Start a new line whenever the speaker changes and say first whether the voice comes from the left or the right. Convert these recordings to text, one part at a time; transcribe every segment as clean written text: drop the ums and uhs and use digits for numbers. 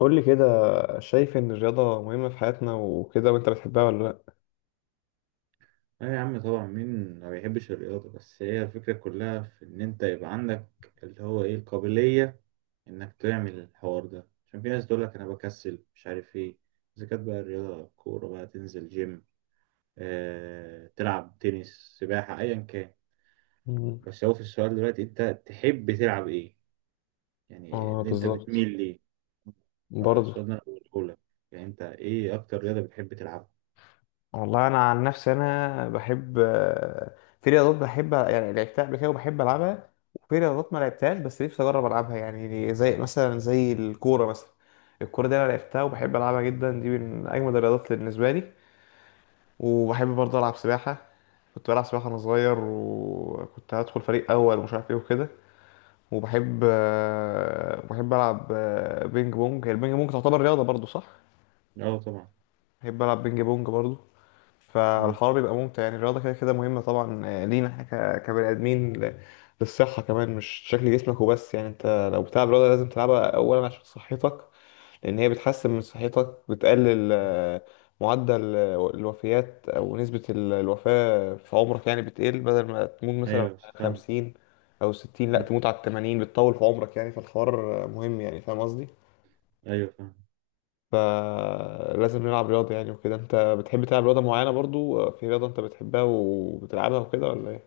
left: قول لي كده. شايف ان الرياضة مهمة في حياتنا وكده، وانت بتحبها ولا لا؟
right: لا يا عم، طبعا. مين ما بيحبش الرياضة؟ بس هي الفكرة كلها في إن أنت يبقى عندك اللي هو إيه القابلية إنك تعمل الحوار ده، عشان في ناس تقولك أنا بكسل مش عارف إيه. إذا كانت بقى الرياضة كورة، بقى تنزل جيم، تلعب تنس، سباحة، أيا كان.
left: مم.
right: بس هو في السؤال دلوقتي أنت تحب تلعب إيه؟ يعني
left: اه
right: اللي أنت بتميل
left: بالظبط.
right: ليه.
left: برضه.
right: فالسؤال ده أنا بقوله لك، يعني أنت إيه أكتر رياضة بتحب تلعبها؟
left: والله انا عن نفسي انا بحب. في رياضات بحب يعني لعبتها قبل كده وبحب العبها، وفي رياضات ما لعبتهاش بس نفسي اجرب العبها، يعني زي مثلا زي الكوره مثلا. الكوره دي انا لعبتها وبحب العبها جدا، دي من اجمد الرياضات بالنسبه لي. وبحب برضه العب سباحه. كنت بلعب سباحه وانا صغير، وكنت هدخل فريق اول ومش عارف ايه وكده. وبحب آه، بحب العب بينج بونج، هي البينج بونج تعتبر رياضه برضو صح؟
right: أه طبعا.
left: بحب العب بينج بونج برضو.
right: مم.
left: فالحوار بيبقى ممتع. يعني الرياضه كده كده مهمه طبعا لينا كبني ادمين للصحه كمان، مش شكل جسمك وبس. يعني انت لو بتلعب رياضه لازم تلعبها اولا عشان صحتك، لأن هي بتحسن من صحتك، بتقلل معدل الوفيات، أو نسبة الوفاة في عمرك يعني بتقل، بدل ما تموت مثلا
right: أيوه،
left: على
right: فاهم.
left: 50 أو 60، لأ
right: مم.
left: تموت على الـ80، بتطول في عمرك يعني. فالحوار مهم. يعني فاهم قصدي؟
right: أيوه، فاهم.
left: فلازم نلعب رياضة يعني وكده. أنت بتحب تلعب رياضة معينة برضو؟ في رياضة أنت بتحبها وبتلعبها وكده ولا إيه؟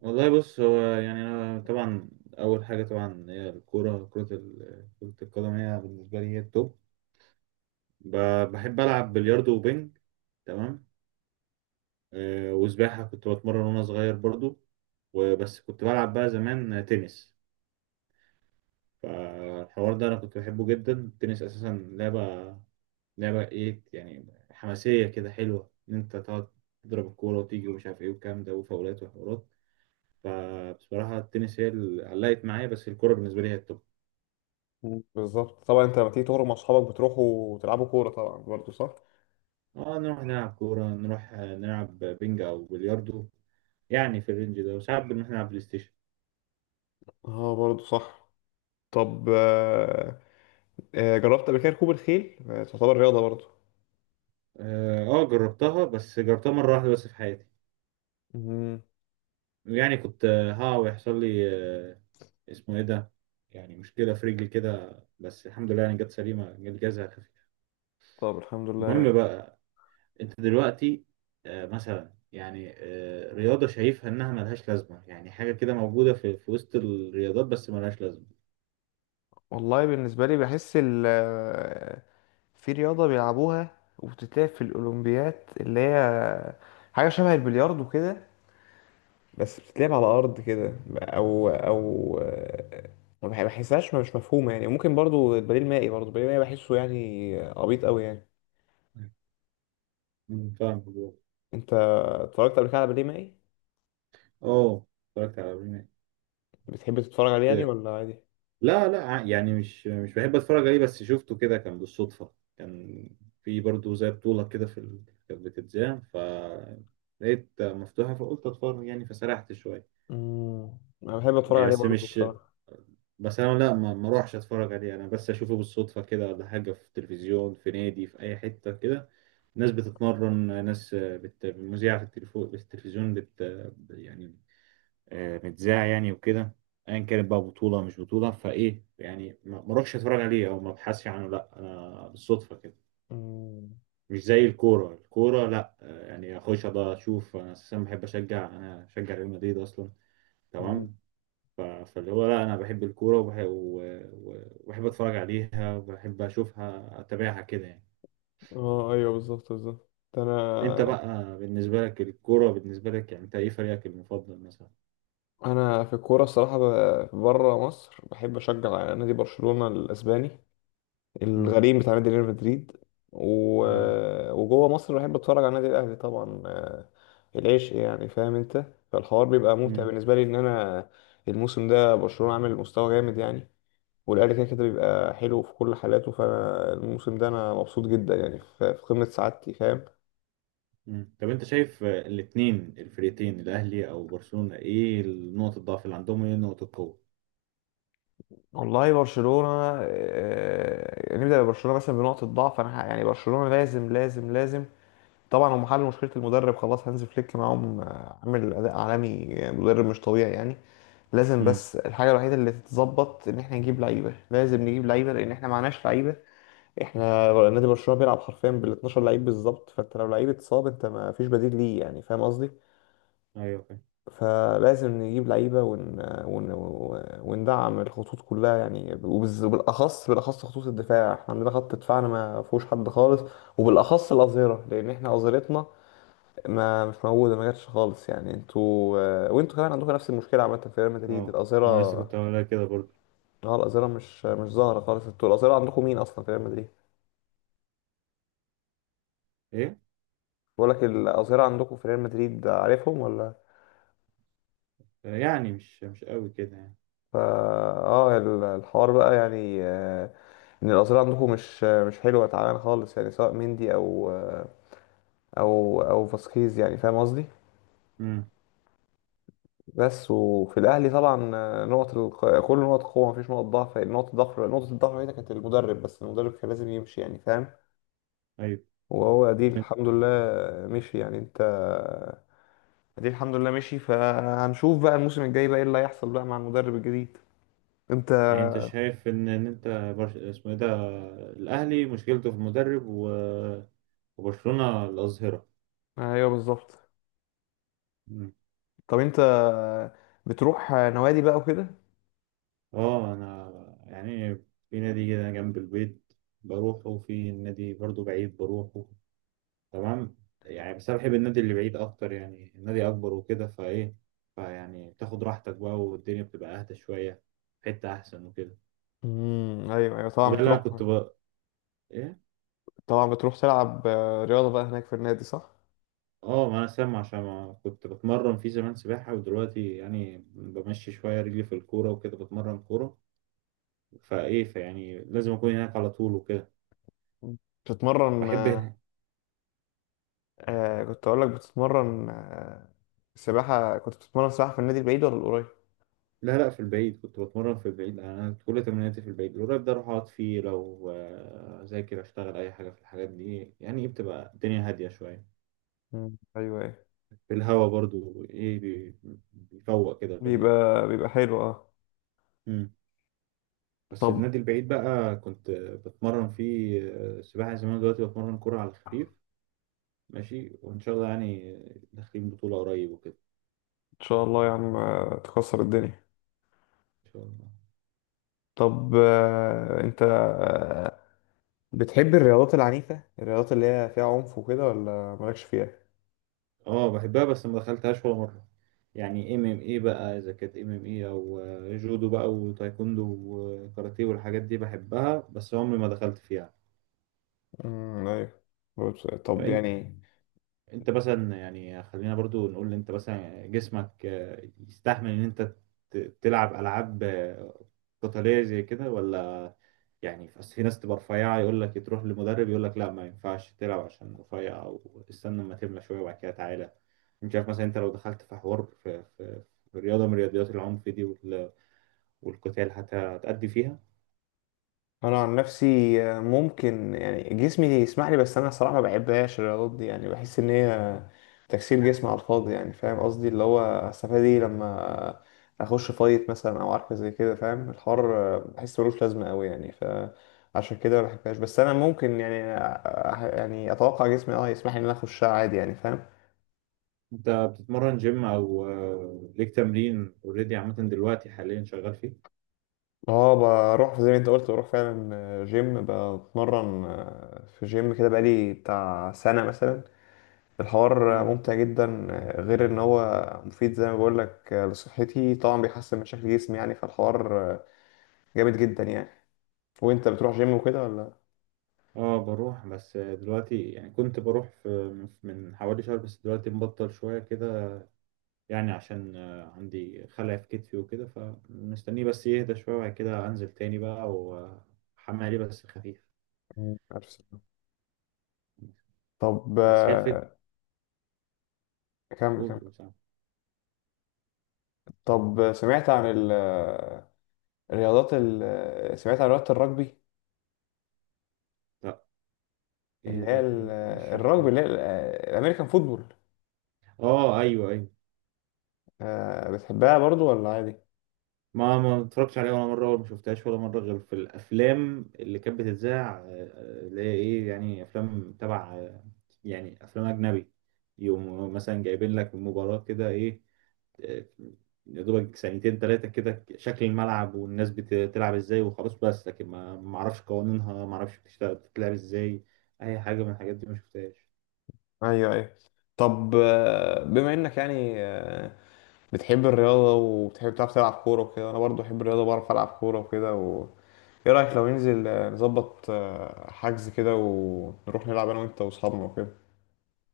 right: والله بص، هو يعني أنا طبعا أول حاجة طبعا هي الكورة. كرة القدم هي بالنسبة لي هي التوب. بحب ألعب بلياردو وبينج. تمام. وسباحة كنت بتمرن وأنا صغير برضو. وبس كنت بلعب بقى زمان تنس. فالحوار ده أنا كنت بحبه جدا، التنس أساسا. لعبة لعبة إيه، يعني حماسية كده، حلوة إن أنت تقعد تضرب الكورة وتيجي ومش عارف إيه والكلام ده، وفاولات وحوارات. فبصراحة، التنس هي اللي علقت معايا، بس الكورة بالنسبة لي هي التوب.
left: مم. بالظبط طبعا. أنت لما تيجي تخرج مع أصحابك بتروحوا تلعبوا كورة طبعا برضو صح؟
right: اه، نروح نلعب كورة، نروح نلعب بينج أو بلياردو، يعني في الرينج ده، وساعات بنروح نلعب بلاي ستيشن.
left: اه برضو صح. طب جربت قبل كده ركوب الخيل؟ تعتبر رياضة برضو.
right: اه، جربتها، بس جربتها مرة واحدة بس في حياتي.
left: مم.
right: يعني كنت، ها، ويحصل لي، آه، اسمه ايه ده، يعني مشكلة في رجلي كده. بس الحمد لله يعني جت سليمة، جت جازها خفيف.
left: طب الحمد لله يعني.
right: المهم بقى، انت دلوقتي مثلا يعني رياضة شايفها انها ملهاش لازمة، يعني حاجة كده موجودة في وسط الرياضات بس ملهاش لازمة.
left: والله بالنسبة لي بحس في رياضة بيلعبوها وبتتلعب في الأولمبيات، اللي هي حاجة شبه البلياردو كده، بس بتتلعب على أرض كده، أو ما بح- بحسهاش، مش مفهومة يعني. ممكن برضو البديل المائي، برضو البديل المائي بحسه يعني عبيط أوي يعني.
right: فاهم.
left: أنت اتفرجت قبل كده على بديل مائي؟
right: اه، اتفرجت على برنامج.
left: بتحب تتفرج عليه يعني ولا عادي؟
right: لا، لا، يعني مش بحب اتفرج عليه، بس شفته كده كان بالصدفة. كان في برضه زي بطولة كده كانت بتتذاع، فلقيت مفتوحة فقلت اتفرج يعني، فسرحت شوية.
left: مم. أنا بحب أتفرج
right: يعني
left: عليه
right: بس
left: برضو
right: مش.
left: بصراحة.
right: بس انا لا، ما اروحش اتفرج عليه، انا بس اشوفه بالصدفة كده، ولا حاجة في التلفزيون، في نادي، في اي حتة كده. ناس بتتمرن، في التلفزيون يعني متذاع يعني وكده. ايا كانت بقى بطوله مش بطوله فايه يعني، ما اروحش اتفرج عليه او ما ابحثش عنه، لا انا بالصدفه كده.
left: مم.
right: مش زي الكوره. الكوره لا، يعني اخش بقى اشوف. انا اساسا بحب اشجع، انا بشجع ريال مدريد اصلا.
left: مم.
right: تمام. فاللي هو لا، انا بحب الكوره، وبحب اتفرج عليها، وبحب اشوفها، اتابعها كده يعني.
left: اه ايوه بالظبط بالظبط.
right: انت
left: انا
right: بقى، بالنسبه لك الكوره، بالنسبه لك يعني انت ايه فريقك المفضل مثلا؟
left: في الكوره الصراحه بره مصر بحب اشجع نادي برشلونه الاسباني،
right: امم
left: الغريم بتاع نادي ريال مدريد. و...
right: ايوه.
left: وجوه مصر بحب اتفرج على النادي الاهلي طبعا العشق يعني، فاهم انت؟ فالحوار بيبقى ممتع بالنسبه لي ان انا الموسم ده برشلونه عامل مستوى جامد يعني. والاهلي كده كده بيبقى حلو في كل حالاته، فانا الموسم ده انا مبسوط جدا يعني، في قمه سعادتي فاهم؟
right: مم. طب انت شايف الاتنين الفريقين، الاهلي او برشلونة، ايه نقطة الضعف اللي عندهم وايه نقطة القوة؟
left: والله برشلونة يعني نبدأ ببرشلونة مثلا بنقطة ضعف. أنا يعني برشلونة لازم لازم لازم. طبعا هم حلوا مشكلة المدرب خلاص، هانز فليك معاهم عامل أداء عالمي، مدرب مش طبيعي يعني. لازم،
right: امم
left: بس الحاجة الوحيدة اللي تتظبط إن إحنا نجيب لعيبة، لازم نجيب لعيبة لأن إحنا معناش لعيبة. إحنا نادي برشلونة بيلعب حرفيا بال 12 لعيب بالظبط، فأنت لو لعيب اتصاب أنت ما فيش بديل ليه يعني، فاهم قصدي؟
right: ايوه، فاهم.
left: فلازم نجيب لعيبة ون... وندعم الخطوط كلها يعني، وبالأخص خطوط الدفاع. احنا عندنا خط دفاعنا ما فيهوش حد خالص، وبالأخص الأظهرة، لأن احنا أظهرتنا ما مش موجودة، ما جاتش خالص يعني. انتوا وانتوا كمان عندكم نفس المشكلة عامة في ريال مدريد،
right: اه، انا لسه
left: الأظهرة.
right: كنت هقولها كده برضو.
left: اه الأظهرة مش ظاهرة خالص، انتوا الأظهرة عندكم مين أصلا في ريال مدريد؟
right: ايه؟
left: بقول لك الأظهرة عندكم في ريال مدريد عارفهم ولا؟
right: يعني مش قوي كده يعني.
left: فا اه الحوار بقى يعني ان الاظهره عندكم مش حلوه، تعبان خالص يعني، سواء مندي او او فاسكيز، يعني فاهم قصدي.
right: امم
left: بس. وفي الاهلي طبعا كل نقط قوه، مفيش نقط ضعف. نقطه الضعف هنا كانت المدرب، بس المدرب كان لازم يمشي يعني، فاهم.
right: ايوه.
left: وهو دي
right: طب انت-
left: الحمد لله مشي يعني. انت دي الحمد لله مشي، فهنشوف بقى الموسم الجاي بقى ايه اللي هيحصل بقى مع المدرب الجديد. انت
right: يعني انت شايف ان انت اسمه ايه ده، الاهلي مشكلته في المدرب، وبرشلونة الأظهرة.
left: ايوه بالظبط.
right: مم.
left: طب انت بتروح نوادي بقى وكده؟
right: اه، انا يعني في نادي كده جنب البيت بروحه، وفي نادي برضو بعيد بروحه. تمام. يعني بس انا بحب النادي اللي بعيد اكتر، يعني النادي اكبر وكده فايه، فيعني بتاخد راحتك بقى والدنيا بتبقى اهدى شويه، في حته احسن وكده.
left: ايوه ايوه،
right: وده اللي انا كنت ايه،
left: طبعا بتروح تلعب رياضه بقى هناك في النادي صح؟
right: اه، ما انا سامع، عشان ما كنت بتمرن في زمان سباحه، ودلوقتي يعني بمشي شويه رجلي في الكوره وكده، بتمرن كوره فايه، فيعني لازم اكون هناك على طول وكده.
left: بتتمرن
right: بحب
left: كنت اقول لك بتتمرن سباحه. كنت بتتمرن سباحه في النادي البعيد ولا القريب؟
right: لا، لا، في البعيد كنت بتمرن، في البعيد يعني. انا كل تمريناتي في البعيد، القريب ده اروح اقعد فيه لو اذاكر اشتغل اي حاجه في الحاجات دي، يعني إيه، بتبقى الدنيا هاديه شويه،
left: ايوه ايوه.
right: في الهوا برضو ايه، بيفوق كده البني ادم.
left: بيبقى حلو اه.
right: مم. بس
left: طب
right: النادي البعيد بقى كنت بتمرن فيه سباحه زمان، دلوقتي بتمرن كوره على الخفيف، ماشي وان شاء الله يعني، داخلين بطوله قريب وكده.
left: ان شاء الله يا عم تكسر الدنيا.
right: ان شاء الله.
left: طب انت بتحب الرياضات العنيفه، الرياضات اللي هي فيها عنف وكده ولا مالكش فيها؟
right: اه، بحبها بس ما دخلتهاش ولا مرة. يعني MMA بقى، اذا كانت MMA او جودو بقى وتايكوندو وكاراتيه والحاجات دي بحبها، بس عمري ما دخلت فيها.
left: ايوه. طب
right: فإن-
left: يعني
right: انت مثلا يعني، خلينا برضو نقول، انت مثلا جسمك يستحمل ان انت تلعب العاب قتالية زي كده ولا؟ يعني بس في ناس تبقى رفيعة، يقول لك تروح لمدرب يقول لك لا، ما ينفعش تلعب عشان رفيع، أو استنى أما تملى شوية وبعد كده تعالى. مش عارف مثلا، أنت لو دخلت في حوار في رياضة من رياضيات العنف دي، والقتال، هتأدي فيها؟
left: انا عن نفسي ممكن يعني جسمي يسمح لي، بس انا الصراحه ما بحبهاش الرياضات دي، يعني بحس ان هي تكسير جسم على الفاضي، يعني فاهم قصدي، اللي هو استفاد ايه لما اخش فايت مثلا او عارفه زي كده، فاهم الحوار؟ بحس ملوش لازمه قوي يعني، فعشان كده ما بحبهاش. بس انا ممكن يعني يعني اتوقع جسمي اه يسمح لي ان انا اخشها عادي، يعني فاهم.
right: أنت بتتمرن جيم أو ليك تمرين أوريدي عامة دلوقتي حاليا شغال فيه؟
left: اه بروح زي ما انت قلت، بروح فعلا جيم، بتمرن في جيم كده بقالي بتاع سنه مثلا. الحوار
right: مم.
left: ممتع جدا غير ان هو مفيد زي ما بقول لك لصحتي، طبعا بيحسن من شكل جسمي يعني، فالحوار جامد جدا يعني. وانت بتروح جيم وكده ولا؟
right: اه، بروح بس دلوقتي يعني كنت بروح في، من حوالي شهر، بس دلوقتي مبطل شوية كده، يعني عشان عندي خلع في كتفي وكده، فمستنيه بس يهدى شوية وبعد كده أنزل تاني بقى وأحمل عليه بس خفيف.
left: مم. عارف سمع. طب
right: بس هي الفكرة.
left: كمل
right: قول
left: كمل.
right: قول، سامع.
left: طب الرياضات ال- سمعت عن رياضة الرجبي،
right: لا، إيه
left: اللي هي
right: رد ممكن
left: الرجبي
right: يشرحها.
left: اللي هي الامريكان فوتبول.
right: آه أيوه أيوه.
left: بتحبها برضو ولا عادي؟
right: ما اتفرجتش عليها ولا مرة، ولا ما شفتهاش ولا مرة، غير في الأفلام اللي كانت بتتذاع اللي هي إيه، يعني أفلام تبع يعني أفلام أجنبي، يقوموا مثلا جايبين لك مباراة كده، إيه، آه، يا دوبك ثانيتين تلاتة كده، شكل الملعب والناس بتلعب ازاي، وخلاص. بس لكن ما اعرفش قوانينها، ما اعرفش بتشتغل بتتلعب ازاي. اي حاجة من الحاجات دي ما شفتهاش.
left: ايوه ايوه. طب بما انك يعني بتحب الرياضة وبتحب تعرف تلعب كورة وكده، أنا برضو بحب الرياضة، بعرف ألعب كورة وكده. إيه رأيك لو ننزل نظبط حجز كده، ونروح نلعب أنا وأنت وأصحابنا وكده؟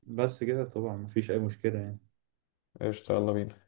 right: بس كده طبعا ما فيش اي مشكلة يعني.
left: قشطة، يلا بينا.